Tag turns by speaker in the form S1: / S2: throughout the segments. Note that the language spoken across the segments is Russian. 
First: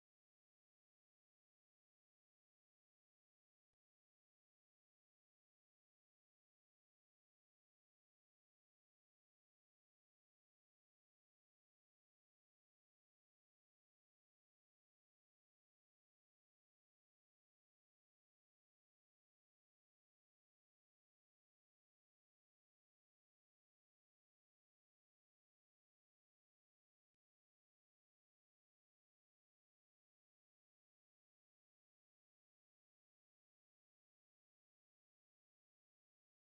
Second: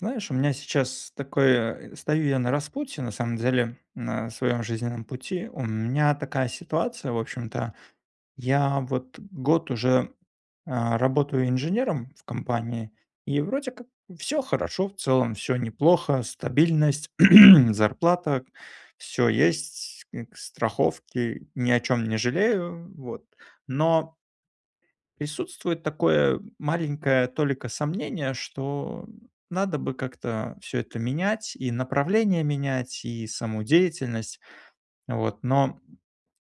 S1: Знаешь, у меня сейчас такое, стою я на распутье, на самом деле, на своем жизненном пути. У меня такая ситуация, в общем-то, я вот год уже, э, работаю инженером в компании. И вроде как всё хорошо, в целом всё неплохо: стабильность, зарплата, всё есть, страховки, ни о чем не жалею, вот, но присутствует такое маленькая толика сомнения, что надо бы как-то всё это менять: и направление менять, и саму деятельность, вот. Но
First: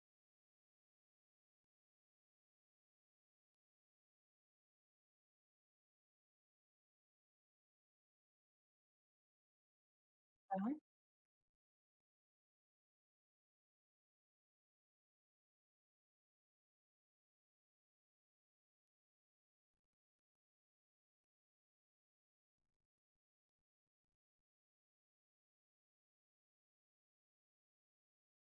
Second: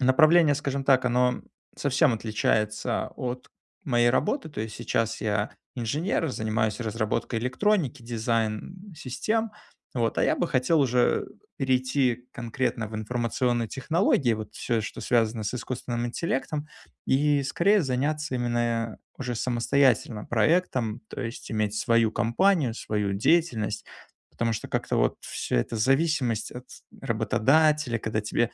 S1: направление, скажем так, оно совсем отличается от моей работы. То есть сейчас я инженер, занимаюсь разработкой электроники, дизайн систем, вот. А я бы
S2: Да.
S1: хотел уже перейти конкретно в информационные технологии, вот всё, что связано с искусственным интеллектом, и скорее заняться именно уже самостоятельно проектом. То есть иметь свою компанию, свою деятельность. Потому что как-то вот всё это- зависимость от работодателя, когда тебя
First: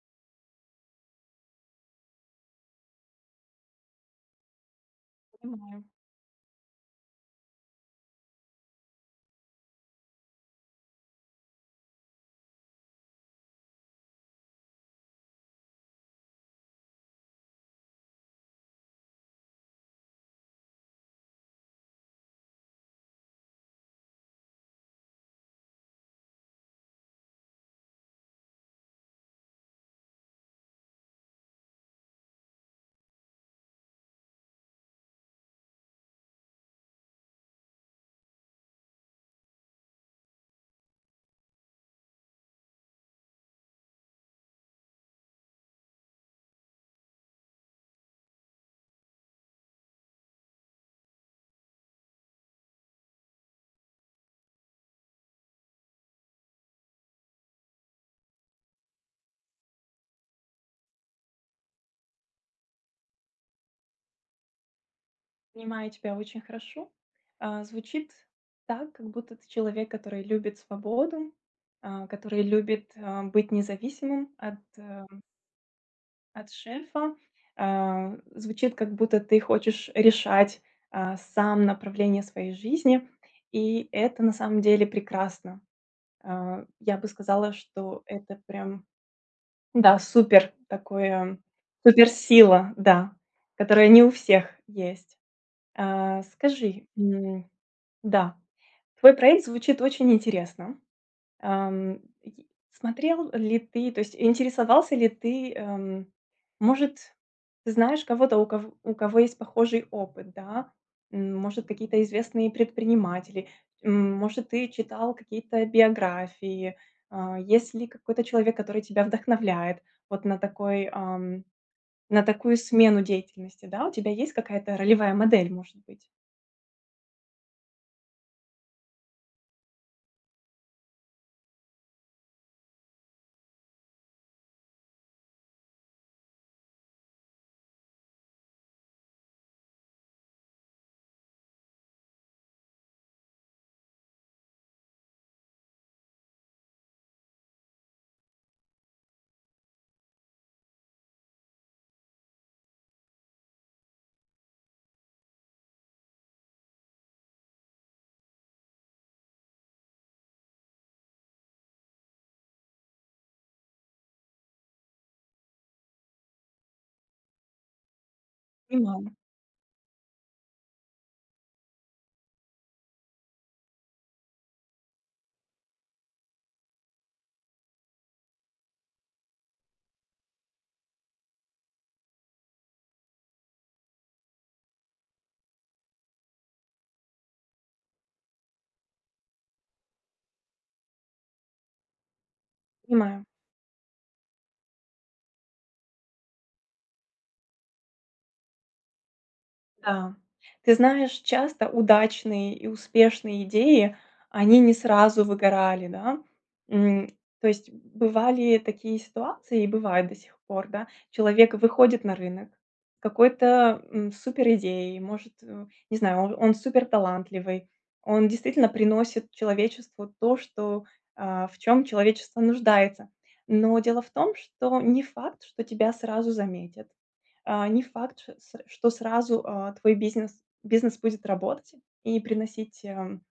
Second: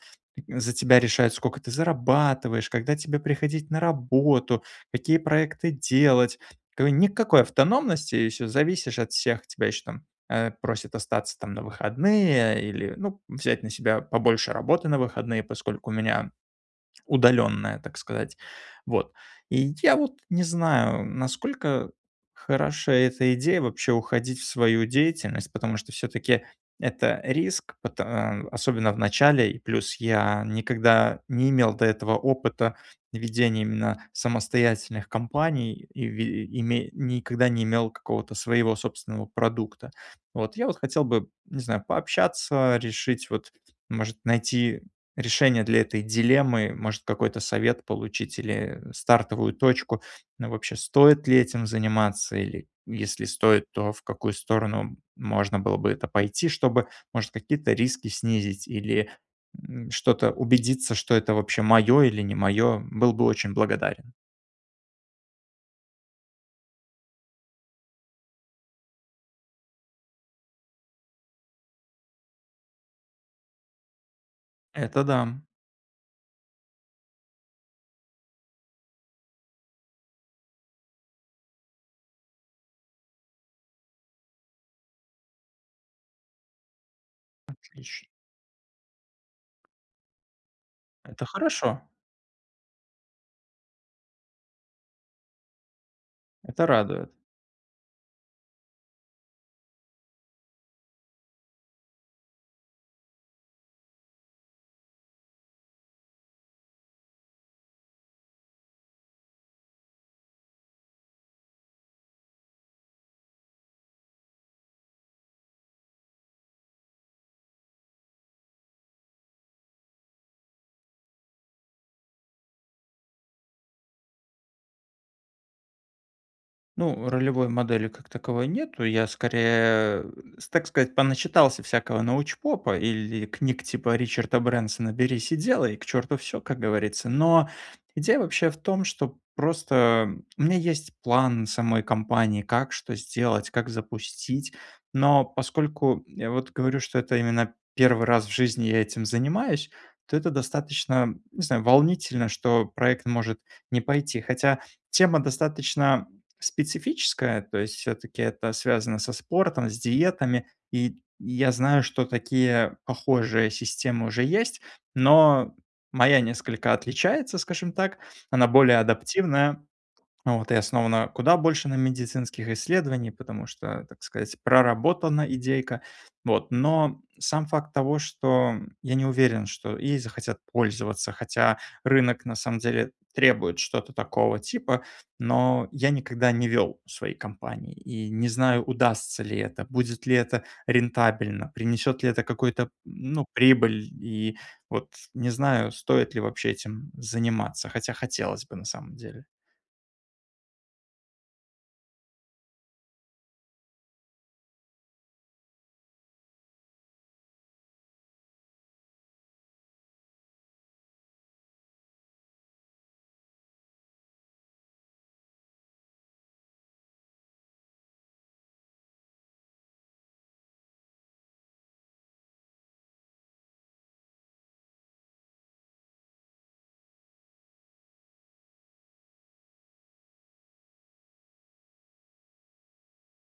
S1: за тебя решают, сколько ты зарабатываешь, когда тебе приходить на работу, какие проекты
S2: Понимаю.
S1: делать. К никакой автономности, и все, зависишь от всех. Тебя еще там, э, просят остаться там на выходные или, ну, взять на себя побольше работы на выходные, поскольку у меня удаленная, так сказать, вот. И я вот не знаю, насколько хороша эта идея вообще- уходить в свою деятельность. Потому что всё-таки это риск, пота э, особенно в начале. И плюс я никогда не имел до этого опыта ведения именно самостоятельных компаний и ви ими никогда не имел какого-то своего собственного продукта. Вот, я вот хотел бы, не знаю, пообщаться, решить, вот, может, найти решение для этой дилеммы. Может, какой-то совет получить или стартовую точку, вообще стоит ли этим заниматься, или если стоит, то в какую сторону можно было бы это пойти, чтобы, может, какие-то риски снизить или, м, что-то убедиться, что это вообще мое, или не мое. Был бы очень благодарен.
S2: Понимаю тебя очень хорошо. А, звучит так, как будто ты- человек, который любит свободу, а, который любит, а, быть независимым от
S1: Это
S2: э
S1: да.
S2: от шефа, э, звучит как будто ты хочешь решать, а, сам направление своей жизни, и это на самом деле прекрасно. А, я бы сказала, что
S1: Отлично.
S2: это прям, да, супер
S1: Это
S2: такое
S1: хорошо!
S2: супер-сила, да, которая не у всех есть. Э,
S1: Это
S2: скажи,
S1: радует.
S2: м, да, твой проект звучит очень интересно. Эм, й смотрел ли ты, то есть, интересовался ли ты, эм, может, знаешь кого-то, у ков у кого есть похожий опыт, да? Может, какие-то известные предприниматели, может, ты читал какие-то биографии, а. Есть ли какой-то человек, который тебя вдохновляет вот на такой, ам, на такую смену деятельности, да. У тебя есть какая-то ролевая модель, может быть?
S1: Ну, ролевой модели, как таковой, нету, я, скорее, э, с так сказать, поначитался всякого научпопа или книг типа Ричарда Брэнсона "Берись и делай!". "К черту всё"- как говорится. Но идея вообще в том, что просто у меня есть план самой кампании: как что сделать, как запустить. Но поскольку, я вот говорю, что это именно 1 раз в жизни я этим занимаюсь, то это достаточно, не знаю, м, волнительно, что проект может не пойти. Хотя тема достаточно специфическая, то есть всё-таки это связано со спортом, с диетами, и я знаю, что такие, похожие системы уже есть. Но моя несколько отличается, скажем так, она более
S2: [unintelligible]
S1: адаптивная, вот, и основана куда больше на медицинских исследованиях, потому что, так сказать, проработана идейка, вот. Но сам факт того, что я не уверен, что ей захотят пользоваться, хотя рынок на самом деле требует что-то такого типа. Но я никогда не вел свои компании и не знаю, удастся ли это, будет ли это рентабельно, принесет ли это какую-то, м,
S2: Понимаю.
S1: ну, прибыль. И вот не знаю, стоит ли вообще этим заниматься, хотя хотелось бы на самом деле.
S2: Да. Ты знаешь, часто удачные и успешные идеи, они не сразу выгорали, да. М, то есть бывали такие ситуации и бывают до сих пор, да. Человек выходит на рынок, какой-то, м, супер идеей, может, э, не знаю, он он супер талантливый. Он действительно приносит человечеству то, что, а, в чём человечество нуждается. Но дело в том, что не факт, что тебя сразу заметят, а, не факт ш c что сразу, а, твой бизнес, бизнес будет работать и приносить, ам,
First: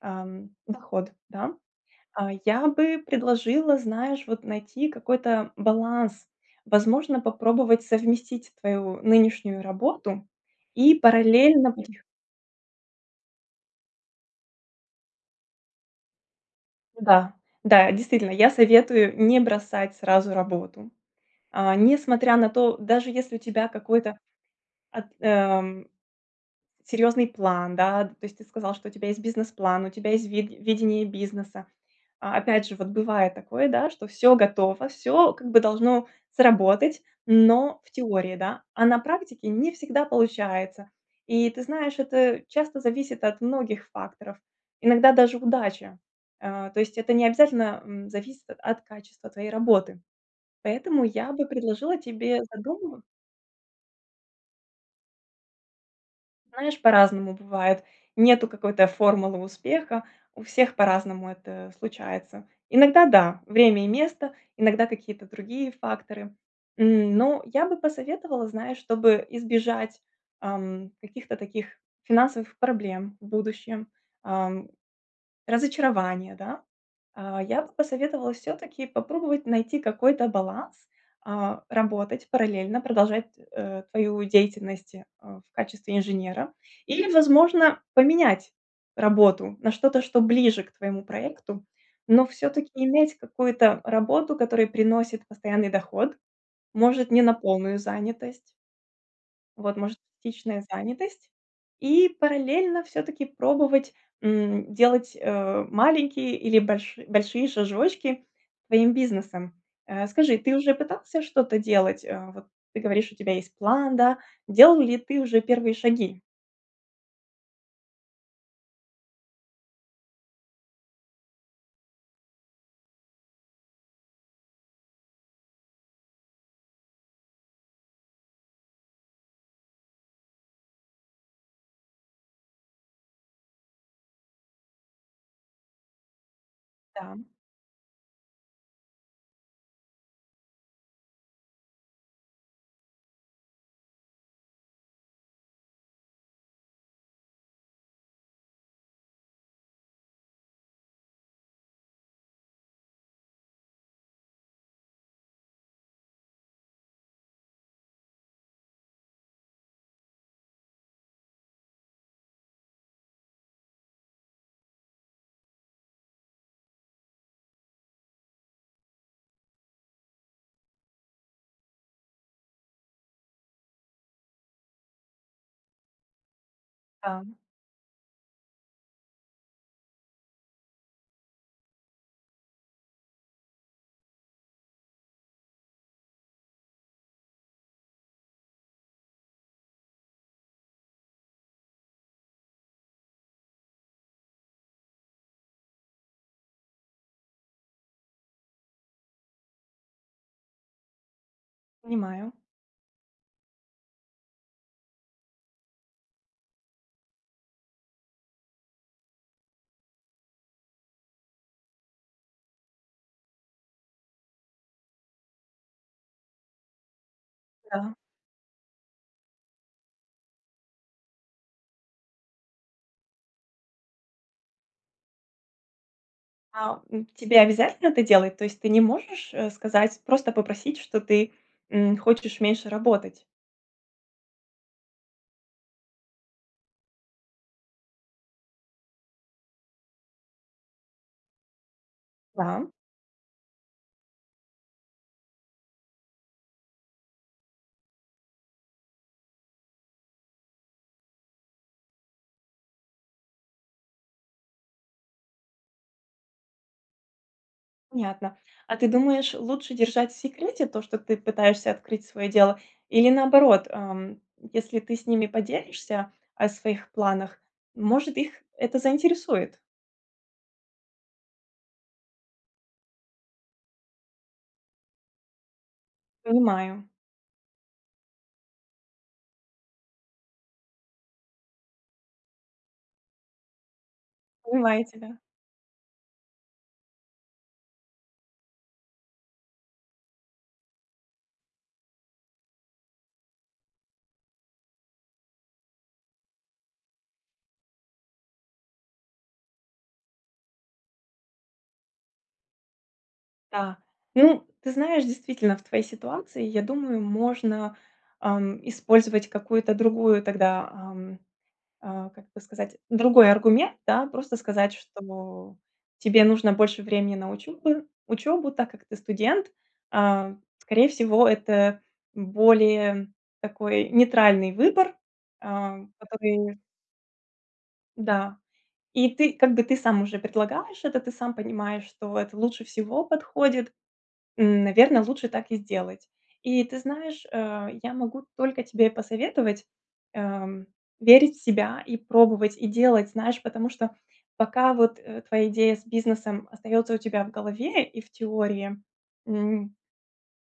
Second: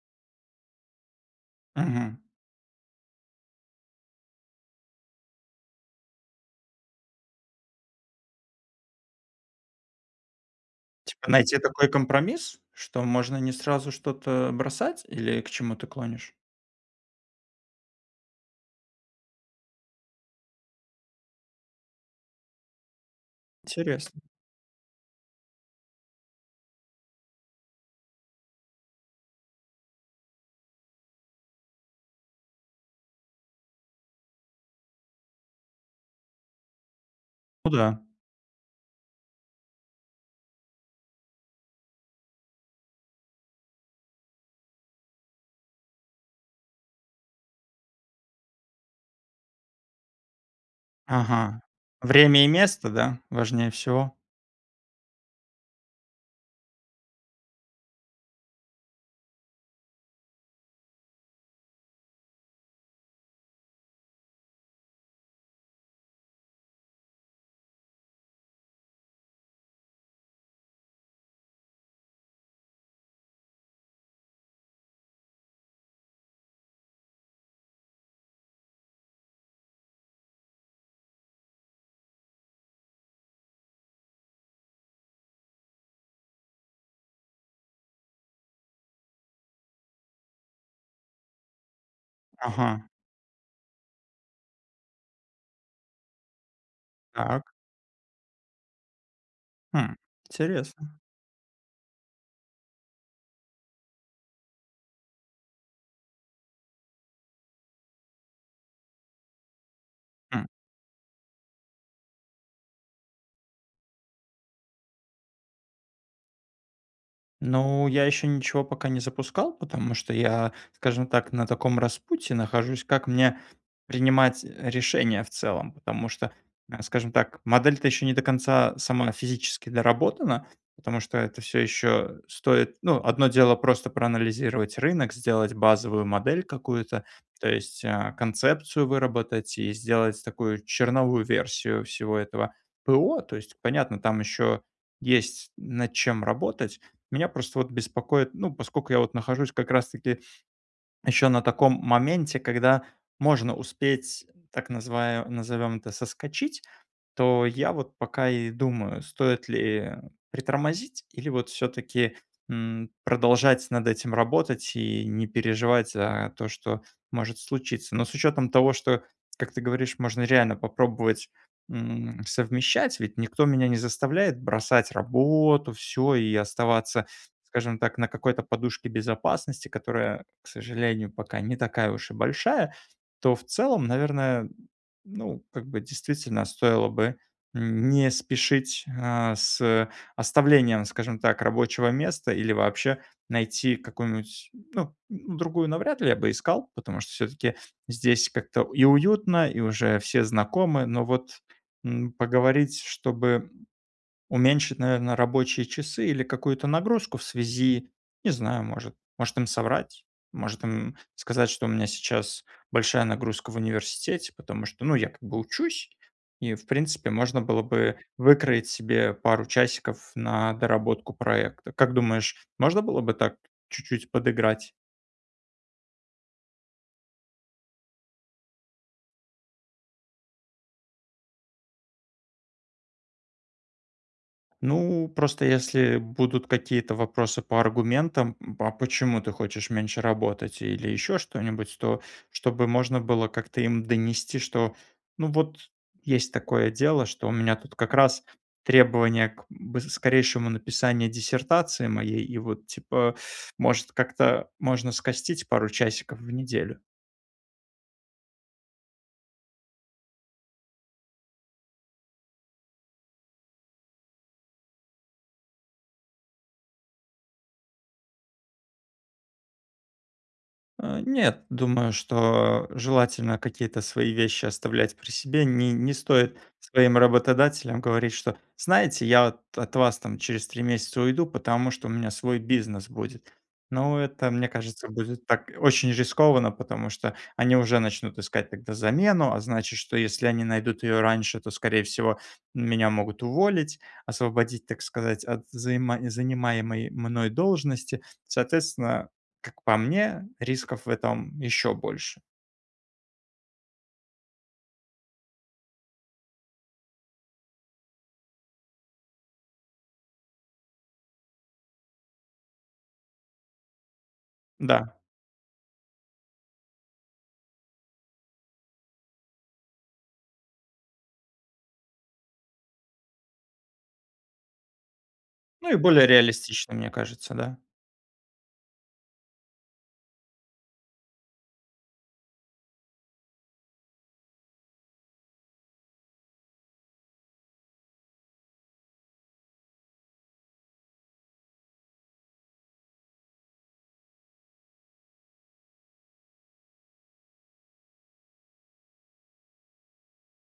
S2: ам, доход, да.
S1: Мгм.
S2: А, я бы предложила, знаешь, вот, найти какой-то баланс, возможно, попробовать совместить твою нынешнюю работу и
S1: Типа найти
S2: параллельно
S1: такой
S2: вых
S1: компромисс? Что можно не сразу что-то бросать. Или к чему ты клонишь?
S2: Да, да. Действительно, я советую не бросать сразу работу, а, не смотря на то даже, если у тебя какой-то
S1: Интересно.
S2: ат ам серьезный план, да. То есть ты сказал, что у тебя есть бизнес-план, у тебя есть ви видение бизнеса. А, опять же, вот бывает такое, да, что всё готово, всё, как бы, должно сработать,
S1: Ну
S2: но- в
S1: да.
S2: теории, да. А на практике не всегда получается. И ты знаешь, это часто зависит от многих факторов. Иногда даже удача. Э, то есть это необязательно, м, зависит от от качества твоей работы. Поэтому я бы
S1: Ага.
S2: предложила тебе
S1: Время и место,
S2: задума
S1: да, важнее всего?
S2: Знаешь, по-разному бывает. Нету какой-то формулы успеха. У всех по-разному это случается. Иногда- да, время и место, иногда- какие-то другие факторы. М, но я бы посоветовала, знаешь, чтобы избежать, ам, каких-то таких финансовых проблем в будущем, ам, разочарования, да. А, я бы посоветовала всё-таки попробовать найти какой-то баланс, а, работать параллельно, продолжать, э, твою деятельность, а, в качестве инженера. Или, возможно, поменять работу на что-то, что ближе к твоему проекту, но всё-таки
S1: Ага.
S2: иметь какую-то работу, которая приносит постоянный доход. Может, не на
S1: Так.
S2: полную занятость. Вот,
S1: Хм.
S2: может частичная
S1: Интересно.
S2: занятость. И параллельно всё-таки пробовать, м, делать, э, маленькие или больши большие шажочки к твоим бизнесам. Э, скажи,
S1: Хм.
S2: ты уже пытался что-то делать? А, вот, ты говоришь: "У тебя есть план", да? Делал ли ты уже первые шаги?
S1: Ну, я ещё ничего пока не запускал. Потому что я, скажем так, на таком распутье нахожусь- как мне принимать, э, решения в целом. Потому что, скажем так, модель то ещё не до конца сама физически доработана, потому что это всё ещё стоит Ну, одно дело- просто проанализировать рынок, сделать базовую модель какую-то.
S2: Да.
S1: То есть, а, концепцию выработать и сделать такую черновую версию всего этого ПО. То есть понятно: там ещё есть над чем работать. Меня просто вот беспокоит, ну, поскольку я вот нахожусь как раз таки ещё на таком моменте, когда можно успеть, так называ назовём это- соскочить, то я вот пока и думаю: стоит ли притормозить или вот всё-таки, м, продолжать над этим работать и не переживать за то, что может случиться. Но с учётом того, что как ты говоришь, можно реально попробовать, м, совмещать. Ведь никто меня не заставляет бросать работу всё и оставаться,
S2: Да.
S1: скажем так, на какой-то на подушке безопасности, которая, к сожалению, пока не такая уж и большая, то в целом наверное, ну, как бы, действительно, стоило бы н не спешить, а, с оставлением, скажем так, рабочего места или вообще найти какую-нибудь ну, другую навряд ли я бы искал, потому что всё-таки здесь как-то и уютно и уже все знакомы. Но вот, м,
S2: Понимаю.
S1: поговорить, чтобы уменьшить наверно рабочие часы или какую-то нагрузку в связи, не знаю, может, может им соврать? Может им, м, сказать, что у меня сейчас большая нагрузка в университете. Потому что, ну, я, как бы, учусь, и в принципе можно было
S2: Да.
S1: бы выкроить себе пару часиков на доработку проекта. Как думаешь, можно было бы так чуть-чуть подыграть?
S2: А, м, тебе обязательно это делать? То есть ты не можешь, э, сказать, просто попросить, что ты, м, хочешь меньше работать?
S1: Ну, просто, если будут какие-то вопросы по аргументам: "М, а почему ты хочешь меньше работать?"- Или ещё что-нибудь, то чтобы
S2: Да.
S1: можно было как-то им донести, что, ну вот есть такое дело, что у меня тут как раз требование к бы скорейшему написанию диссертации моей и вот, типа, может как-то можно скостить пару часиков в неделю.
S2: Понятно. А ты думаешь, лучше держать в секрете то, что ты пытаешься открыть свое дело, или, наоборот, ам, если ты с ними поделишься о своих планах, может, их это заинтересует?
S1: Нет, думаю, что желательно какие-то свои вещи оставлять при себе. Не не стоит
S2: Понимаю.
S1: своим работодателям говорить, что: "Знаете, я вот от вас там через 3 месяца уйду, потому что у меня свой бизнес будет". Но это, мне
S2: Понимаю
S1: кажется,
S2: тебя.
S1: будет так очень рискованно, потому что они уже начнут искать тогда замену, а значит, что если они найдут ее раньше, то, скорее всего, меня могут уволить, освободить, так сказать, от заима занимаемой мной должности. Соответственно, как по мне, рисков в этом еще больше.
S2: Да. Ну, ты знаешь, действительно в твоей ситуации, я думаю, можно, ам, использовать какую-то другую тогда, ам, а, как это сказать, другой аргумент, да. Просто сказать,
S1: Да.
S2: что тебе нужно больше времени на учебу учебу, так как ты студент, а, скорее всего, это более такой нейтральный выбор,
S1: Ну,
S2: а,
S1: и более
S2: одобрение.
S1: реалистично, мне кажется, да.
S2: Да. И ты, как бы ты сам уже предлагаешь это, ты сам понимаешь, что это лучше всего подходит. М, наверно, лучше так и сделать. И ты знаешь, э, я могу только тебе посоветовать, э, верить в себя и пробовать, и делать. Знаешь, потому что пока вот, э, твоя идея с бизнесом остаётся у тебя в голове и в теории, м,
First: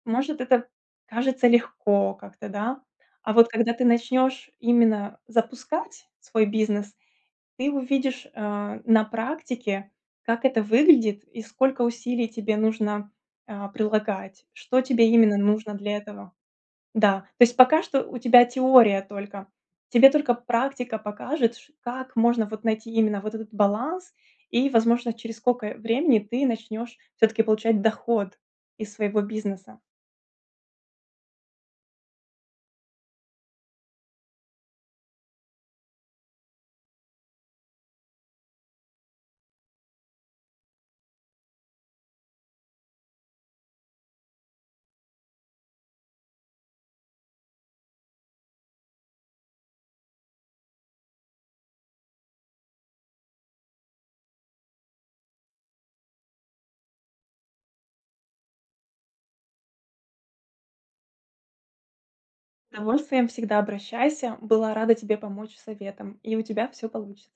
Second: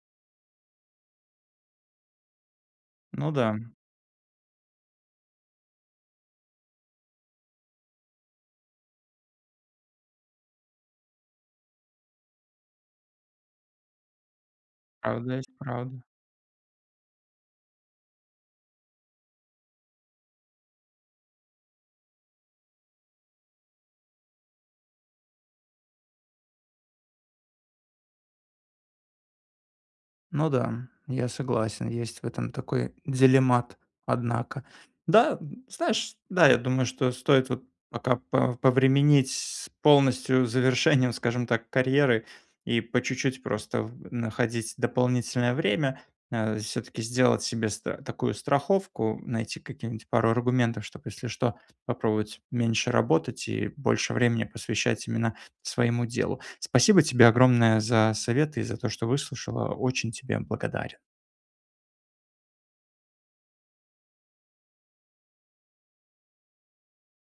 S2: может это кажется легко как-то да. А,
S1: Ну
S2: а вот
S1: да.
S2: когда ты начнёшь именно запускать свой бизнес, ты увидишь, э, на практике, как это выглядит и сколько усилий тебе нужно, э, прилагать, что тебе именно
S1: Правда есть
S2: нужно для
S1: правда.
S2: этого, да. То есть пока что у тебя теория только. Тебе только практика покажет, ч как можно вот найти именно вот этот баланс и, возможно, через сколько времени ты начнёшь всё-таки получать доход из своего бизнеса.
S1: Ну да, я согласен, есть в этом такой делемат, однако. Да, знаешь, да, я думаю что стоит вот пока по повременить с полностью завершением, скажем так, карьеры и по чуть-чуть просто в находить дополнительное время, э, всё-таки сделать себе ст такую страховку, найти какие-нибудь пару аргументов, чтоб, если что, попробовать меньше работать и больше времени посвящать именно своему делу. Спасибо тебе огромное за советы и за то, что выслушала. Очень тебе благодарен.
S2: Удовольствием, всегда обращайся! Была рада тебе помочь советом и у тебя все получится!